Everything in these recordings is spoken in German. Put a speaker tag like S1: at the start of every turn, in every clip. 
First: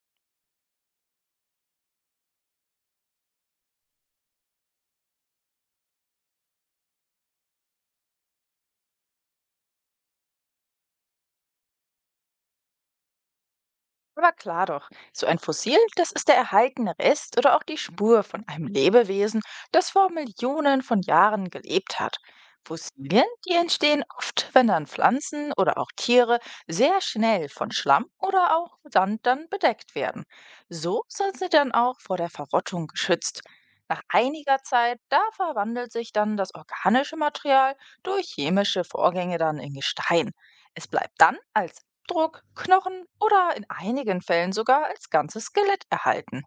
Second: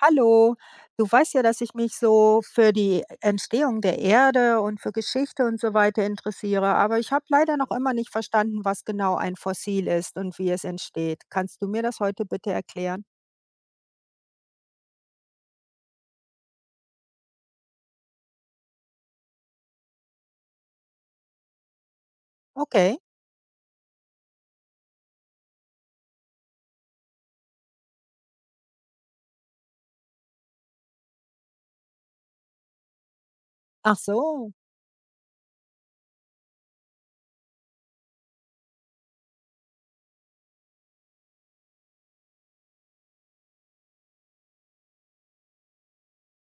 S1: Hallo, du weißt ja, dass ich mich so für die Entstehung der Erde und für Geschichte und so weiter interessiere, aber ich habe leider noch immer nicht verstanden, was genau ein Fossil ist und wie es entsteht. Kannst du mir das heute bitte erklären?
S2: Aber klar doch, so ein Fossil, das ist der erhaltene Rest oder auch die Spur von einem Lebewesen, das vor Millionen von Jahren gelebt hat.
S1: Okay.
S2: Fossilien, die entstehen oft, wenn dann Pflanzen oder auch Tiere sehr schnell von Schlamm oder auch Sand dann bedeckt werden. So sind sie dann auch vor der Verrottung geschützt.
S1: Ach
S2: Nach
S1: so.
S2: einiger Zeit, da verwandelt sich dann das organische Material durch chemische Vorgänge dann in Gestein. Es bleibt dann als Abdruck, Knochen oder in einigen Fällen sogar als ganzes Skelett erhalten.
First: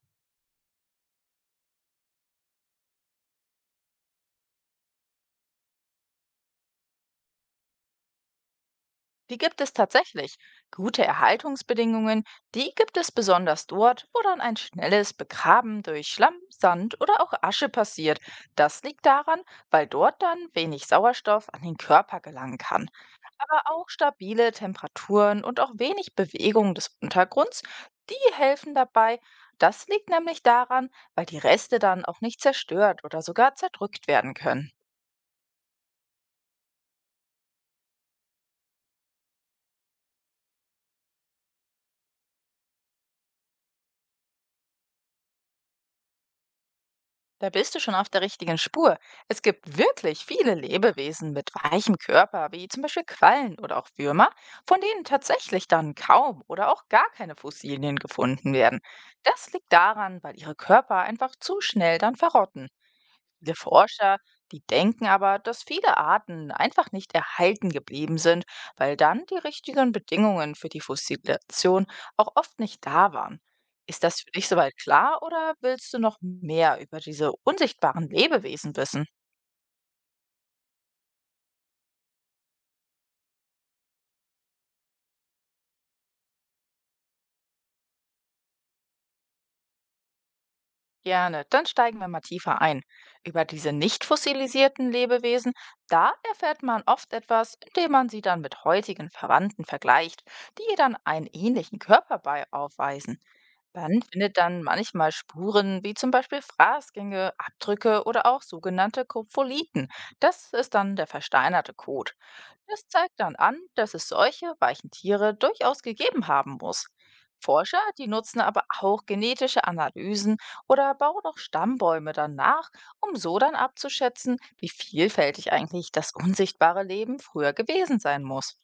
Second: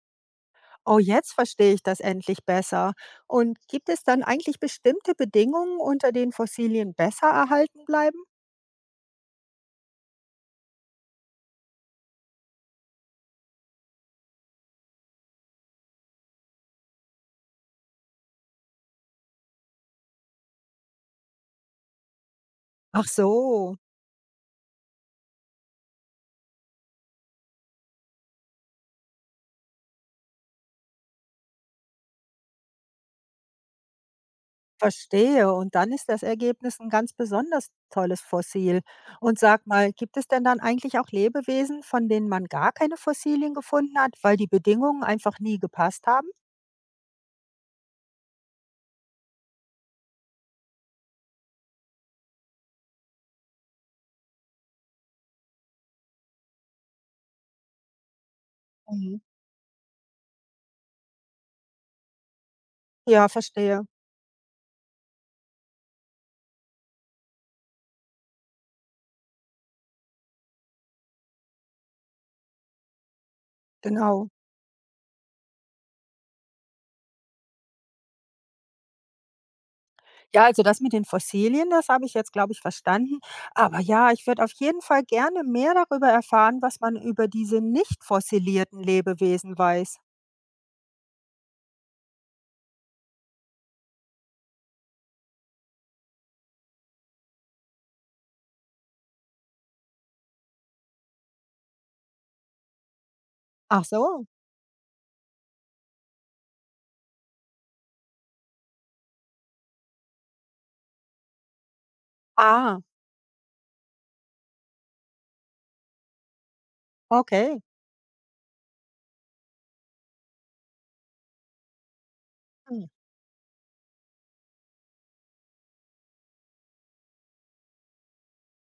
S1: Oh, jetzt verstehe ich das endlich besser. Und gibt es dann eigentlich bestimmte Bedingungen, unter denen Fossilien besser erhalten bleiben?
S2: Die gibt es tatsächlich. Gute Erhaltungsbedingungen, die gibt es besonders dort, wo dann ein schnelles Begraben durch Schlamm, Sand oder auch Asche passiert. Das liegt daran, weil dort dann wenig Sauerstoff an den Körper gelangen kann.
S1: Ach
S2: Aber
S1: so.
S2: auch stabile Temperaturen und auch wenig Bewegung des Untergrunds, die helfen dabei. Das liegt nämlich daran, weil die Reste dann auch nicht zerstört oder sogar zerdrückt werden können.
S1: Verstehe. Und dann ist das Ergebnis ein ganz besonders tolles Fossil. Und sag mal, gibt es denn dann eigentlich auch Lebewesen, von denen man gar keine Fossilien gefunden hat, weil die Bedingungen einfach nie gepasst haben?
S2: Da bist du schon auf der richtigen Spur. Es gibt wirklich viele Lebewesen mit weichem Körper, wie zum Beispiel Quallen oder auch Würmer, von denen tatsächlich dann kaum oder auch gar keine Fossilien gefunden werden.
S1: Mhm.
S2: Das liegt daran, weil ihre Körper einfach zu schnell dann verrotten.
S1: Ja,
S2: Viele
S1: verstehe.
S2: Forscher, die denken aber, dass viele Arten einfach nicht erhalten geblieben sind, weil dann die richtigen Bedingungen für die Fossilation auch oft nicht da waren. Ist das
S1: Genau.
S2: für dich soweit klar oder willst du noch mehr über diese unsichtbaren Lebewesen wissen?
S1: Ja, also das mit den Fossilien, das habe ich jetzt, glaube ich, verstanden. Aber ja, ich würde auf jeden Fall gerne mehr darüber erfahren, was man über diese nicht fossilierten Lebewesen weiß.
S2: Gerne, dann steigen wir mal tiefer ein. Über diese nicht fossilisierten Lebewesen, da erfährt man oft etwas, indem man sie dann mit heutigen Verwandten vergleicht, die ihr dann einen ähnlichen Körper bei aufweisen.
S1: Ach
S2: Man
S1: so.
S2: findet dann manchmal Spuren, wie zum Beispiel Fraßgänge, Abdrücke oder auch sogenannte Kopfoliten. Das ist dann der versteinerte Kot.
S1: Ah,
S2: Das zeigt dann an, dass es solche weichen Tiere durchaus gegeben haben muss.
S1: okay.
S2: Forscher, die nutzen aber auch genetische Analysen oder bauen auch Stammbäume dann nach,
S1: Mhm.
S2: um so dann abzuschätzen, wie vielfältig eigentlich das unsichtbare Leben früher gewesen sein muss.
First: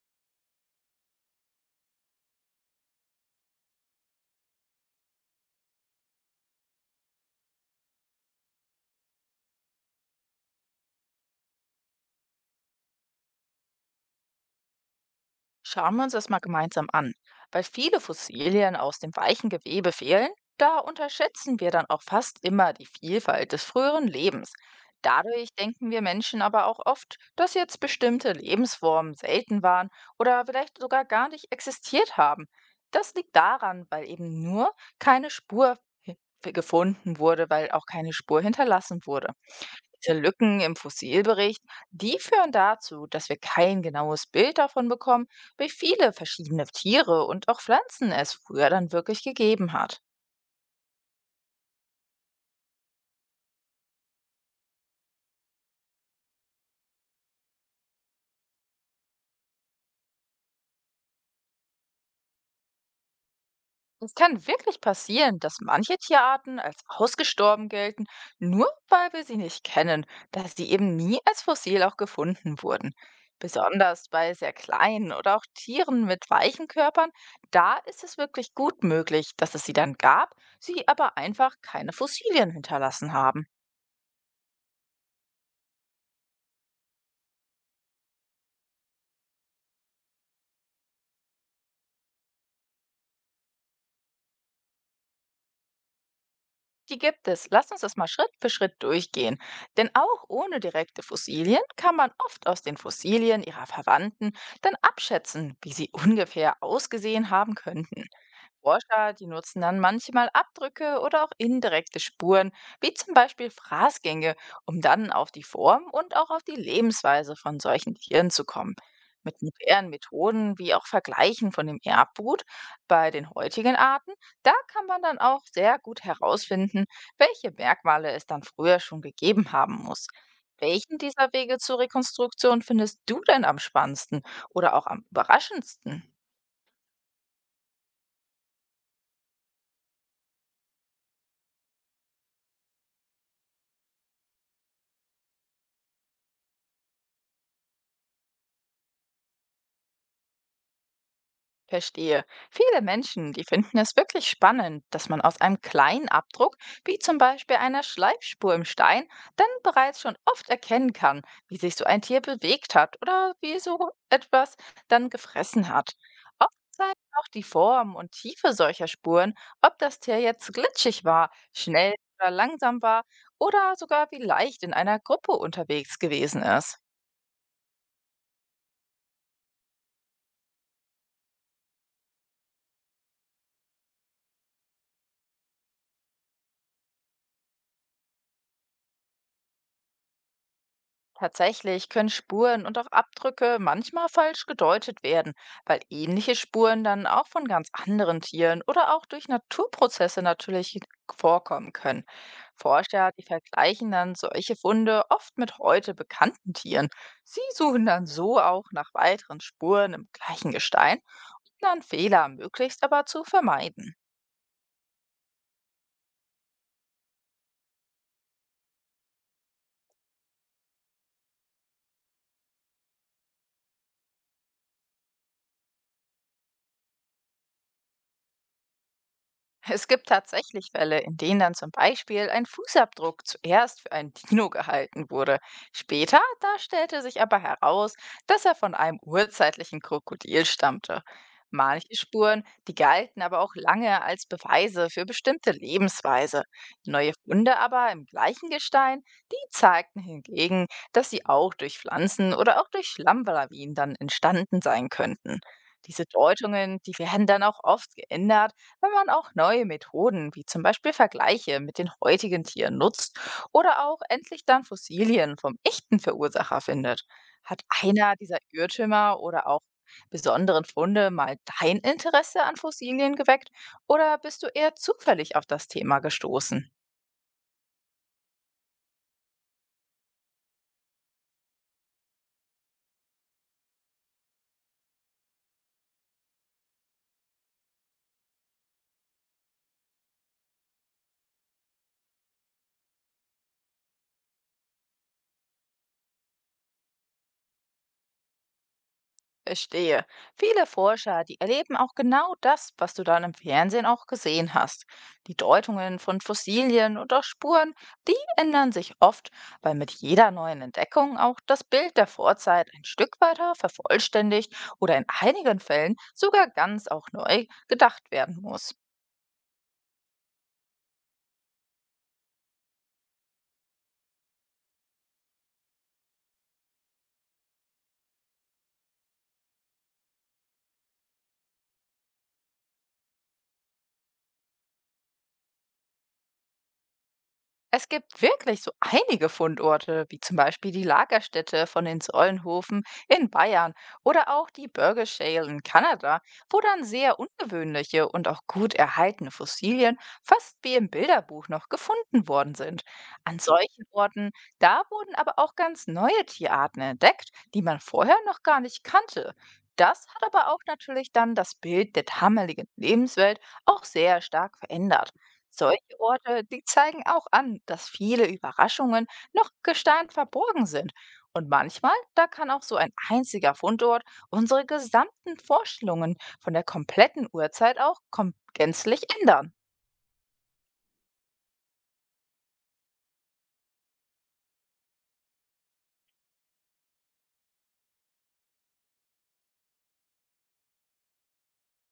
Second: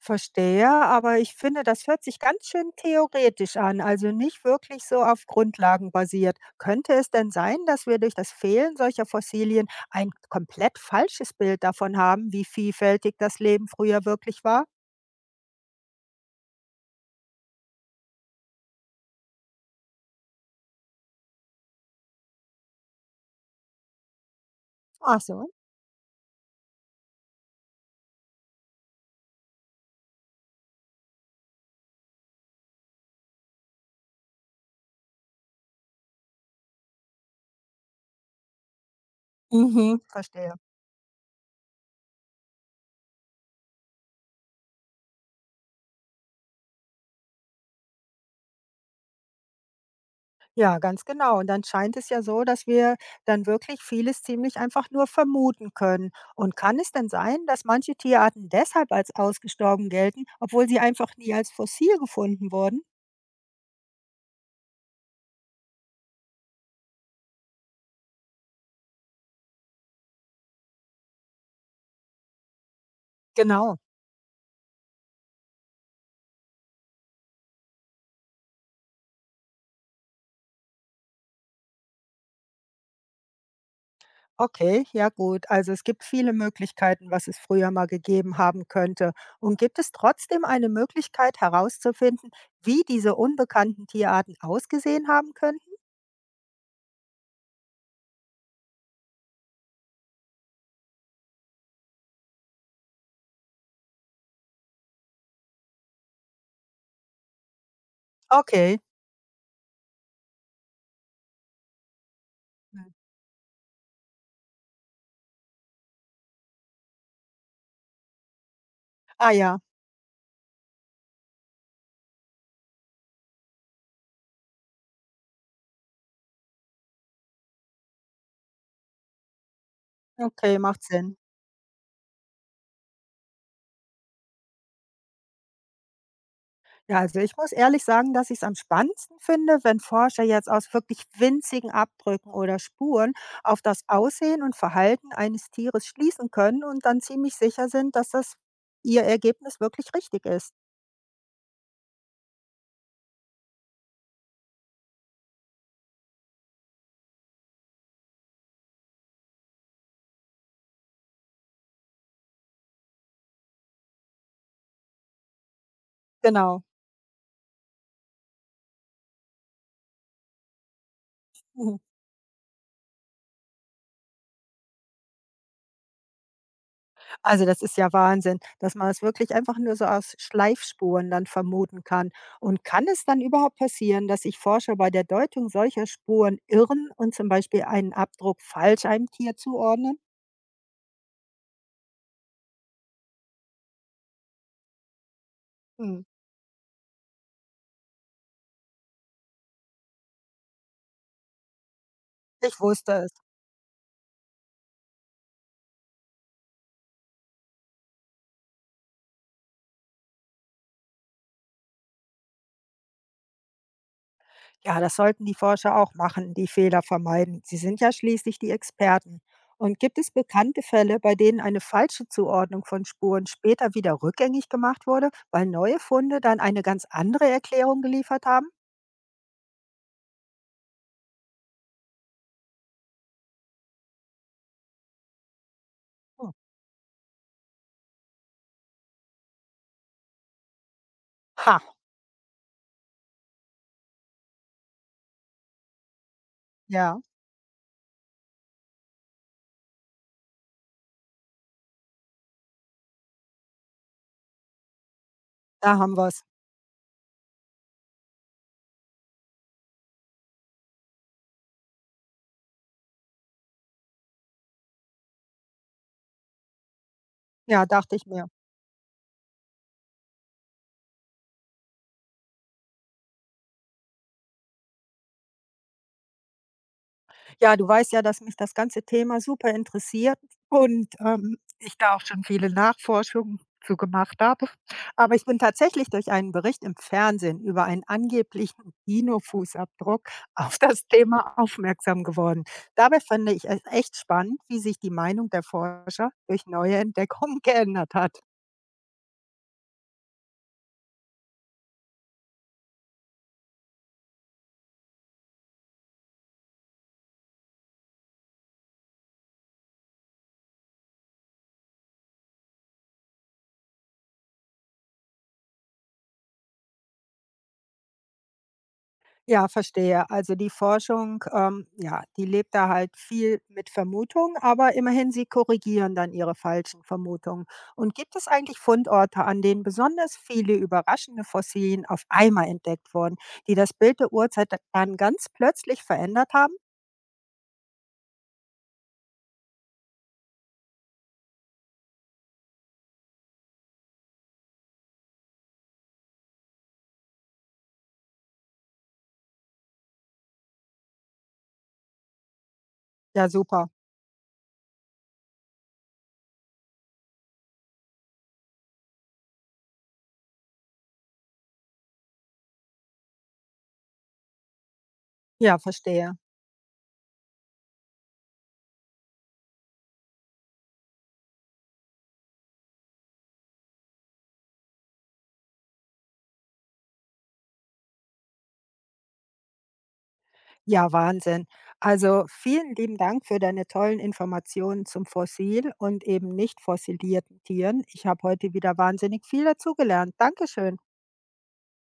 S1: Verstehe, aber ich finde, das hört sich ganz schön theoretisch an, also nicht wirklich so auf Grundlagen basiert. Könnte es denn sein, dass wir durch das Fehlen solcher Fossilien ein komplett falsches Bild davon haben, wie vielfältig das Leben früher wirklich war?
S2: Schauen wir uns das mal gemeinsam an. Weil viele Fossilien aus dem weichen Gewebe fehlen, da unterschätzen wir dann auch fast immer die Vielfalt des früheren Lebens.
S1: Ach so.
S2: Dadurch denken wir Menschen aber auch oft, dass jetzt bestimmte Lebensformen selten waren oder vielleicht sogar gar nicht existiert haben. Das liegt daran, weil eben nur keine Spur hi- gefunden wurde, weil auch keine Spur hinterlassen wurde.
S1: Mhm,
S2: Diese
S1: verstehe.
S2: Lücken im Fossilbericht, die führen dazu, dass wir kein genaues Bild davon bekommen, wie viele verschiedene Tiere und auch Pflanzen es früher dann wirklich gegeben hat.
S1: Ja, ganz genau. Und dann scheint es ja so, dass wir dann wirklich vieles ziemlich einfach nur vermuten können. Und kann es denn sein, dass manche Tierarten deshalb als ausgestorben gelten, obwohl sie einfach nie als fossil gefunden wurden?
S2: Es kann wirklich passieren, dass manche Tierarten als ausgestorben gelten, nur weil wir sie nicht kennen, da sie eben nie als Fossil auch gefunden wurden.
S1: Genau.
S2: Besonders bei sehr kleinen oder auch Tieren mit weichen Körpern, da ist es wirklich gut möglich, dass es sie dann gab, sie aber einfach keine Fossilien hinterlassen haben.
S1: Okay, ja gut. Also es gibt viele Möglichkeiten, was es früher mal gegeben haben könnte. Und gibt es trotzdem eine Möglichkeit herauszufinden, wie diese unbekannten Tierarten ausgesehen haben könnten?
S2: Die gibt es. Lass uns das mal Schritt für Schritt durchgehen. Denn auch ohne direkte Fossilien kann man oft aus den Fossilien ihrer Verwandten dann abschätzen, wie sie ungefähr ausgesehen haben könnten.
S1: Okay.
S2: Forscher, die nutzen dann manchmal Abdrücke oder auch indirekte Spuren,
S1: Hm.
S2: wie zum Beispiel Fraßgänge, um dann auf die Form und auch auf die Lebensweise von solchen Tieren zu kommen.
S1: Ah
S2: Mit
S1: ja,
S2: modernen Methoden wie auch Vergleichen von dem Erbgut bei den heutigen Arten, da kann man dann auch sehr gut herausfinden, welche Merkmale es dann früher schon gegeben haben muss.
S1: okay, macht
S2: Welchen
S1: Sinn.
S2: dieser Wege zur Rekonstruktion findest du denn am spannendsten oder auch am überraschendsten?
S1: Ja, also ich muss ehrlich sagen, dass ich es am spannendsten finde, wenn Forscher jetzt aus wirklich winzigen Abdrücken oder Spuren auf das Aussehen und Verhalten eines Tieres schließen können und dann ziemlich sicher sind, dass das ihr Ergebnis wirklich richtig ist.
S2: Verstehe. Viele Menschen, die finden es wirklich spannend, dass man aus einem kleinen Abdruck, wie zum Beispiel einer Schleifspur im Stein, dann bereits schon oft erkennen kann, wie sich so ein Tier bewegt hat oder wie so etwas dann gefressen hat. Oft
S1: Genau.
S2: zeigen auch die Form und Tiefe solcher Spuren, ob das Tier jetzt glitschig war,
S1: Mhm.
S2: schnell oder langsam war oder sogar wie leicht in einer Gruppe unterwegs gewesen ist.
S1: Also, das ist ja Wahnsinn, dass man es wirklich einfach nur so aus Schleifspuren dann vermuten kann. Und kann es dann überhaupt passieren, dass sich Forscher bei der Deutung solcher Spuren irren und zum Beispiel einen Abdruck falsch einem Tier zuordnen?
S2: Tatsächlich können Spuren und auch Abdrücke manchmal falsch gedeutet werden, weil
S1: Hm,
S2: ähnliche Spuren dann auch von ganz anderen Tieren oder auch durch Naturprozesse natürlich vorkommen können.
S1: ich wusste
S2: Forscher,
S1: es.
S2: die vergleichen dann solche Funde oft mit heute bekannten Tieren. Sie suchen dann so auch nach weiteren Spuren im gleichen Gestein, um dann Fehler möglichst aber zu vermeiden.
S1: Ja, das sollten die Forscher auch machen, die Fehler vermeiden. Sie sind ja schließlich die Experten. Und gibt es bekannte Fälle, bei denen eine falsche Zuordnung von Spuren später wieder rückgängig gemacht wurde, weil neue Funde dann eine ganz andere Erklärung geliefert haben?
S2: Es gibt tatsächlich Fälle, in denen dann zum Beispiel ein Fußabdruck zuerst für einen Dino gehalten wurde. Später,
S1: Hm.
S2: da stellte sich aber heraus, dass er von einem urzeitlichen Krokodil stammte.
S1: Ha,
S2: Manche Spuren, die galten aber auch lange als Beweise für bestimmte Lebensweise.
S1: ja.
S2: Neue Funde aber im gleichen Gestein, die zeigten hingegen, dass sie auch durch Pflanzen oder auch durch Schlammlawinen dann entstanden sein könnten.
S1: Da haben
S2: Diese
S1: wir's.
S2: Deutungen, die werden dann auch oft geändert, wenn man auch neue Methoden wie zum Beispiel Vergleiche mit den heutigen Tieren nutzt oder auch endlich dann Fossilien vom echten Verursacher findet. Hat
S1: Ja, dachte ich
S2: einer
S1: mir.
S2: dieser Irrtümer oder auch besonderen Funde mal dein Interesse an Fossilien geweckt oder bist du eher zufällig auf das Thema gestoßen?
S1: Ja, du weißt ja, dass mich das ganze Thema super interessiert und, ich da auch schon viele Nachforschungen zu gemacht habe. Aber ich bin tatsächlich durch einen Bericht im Fernsehen über einen angeblichen Dino-Fußabdruck auf das Thema aufmerksam geworden. Dabei finde ich es echt spannend, wie sich die Meinung der Forscher durch neue Entdeckungen geändert hat.
S2: Verstehe. Viele Forscher, die erleben auch genau das, was du dann im Fernsehen auch gesehen hast. Die Deutungen von Fossilien und auch Spuren, die ändern sich oft, weil mit jeder neuen Entdeckung auch das Bild der Vorzeit ein Stück weiter vervollständigt oder in einigen Fällen sogar ganz auch neu gedacht werden muss.
S1: Ja, verstehe. Also die Forschung, ja, die lebt da halt viel mit Vermutungen, aber immerhin, sie korrigieren dann ihre falschen Vermutungen. Und gibt es eigentlich Fundorte, an denen besonders viele überraschende Fossilien auf einmal entdeckt wurden, die das Bild der Urzeit dann ganz plötzlich verändert haben?
S2: Es gibt wirklich so einige Fundorte, wie zum Beispiel die Lagerstätte von den Säulenhofen in Bayern oder auch die Burger Shale in Kanada, wo dann sehr ungewöhnliche und auch gut erhaltene Fossilien fast wie im Bilderbuch noch gefunden worden sind.
S1: Ja,
S2: An
S1: super.
S2: solchen Orten, da wurden aber auch ganz neue Tierarten entdeckt, die man vorher noch gar nicht kannte. Das hat aber auch natürlich dann das Bild der damaligen Lebenswelt auch sehr stark verändert.
S1: Ja,
S2: Solche
S1: verstehe.
S2: Orte, die zeigen auch an, dass viele Überraschungen noch im Gestein verborgen sind. Und manchmal, da kann auch so ein einziger Fundort unsere gesamten Vorstellungen von der kompletten Urzeit auch kom gänzlich ändern.
S1: Ja, Wahnsinn. Also vielen lieben Dank für deine tollen Informationen zum Fossil und eben nicht fossilierten Tieren. Ich habe heute wieder wahnsinnig viel dazugelernt. Dankeschön.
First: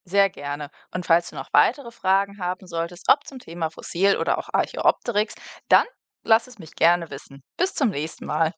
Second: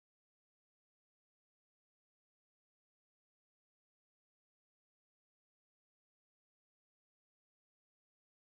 S2: Sehr gerne. Und falls du noch weitere Fragen haben solltest, ob zum Thema Fossil oder auch Archäopteryx, dann lass es mich gerne wissen. Bis zum nächsten Mal.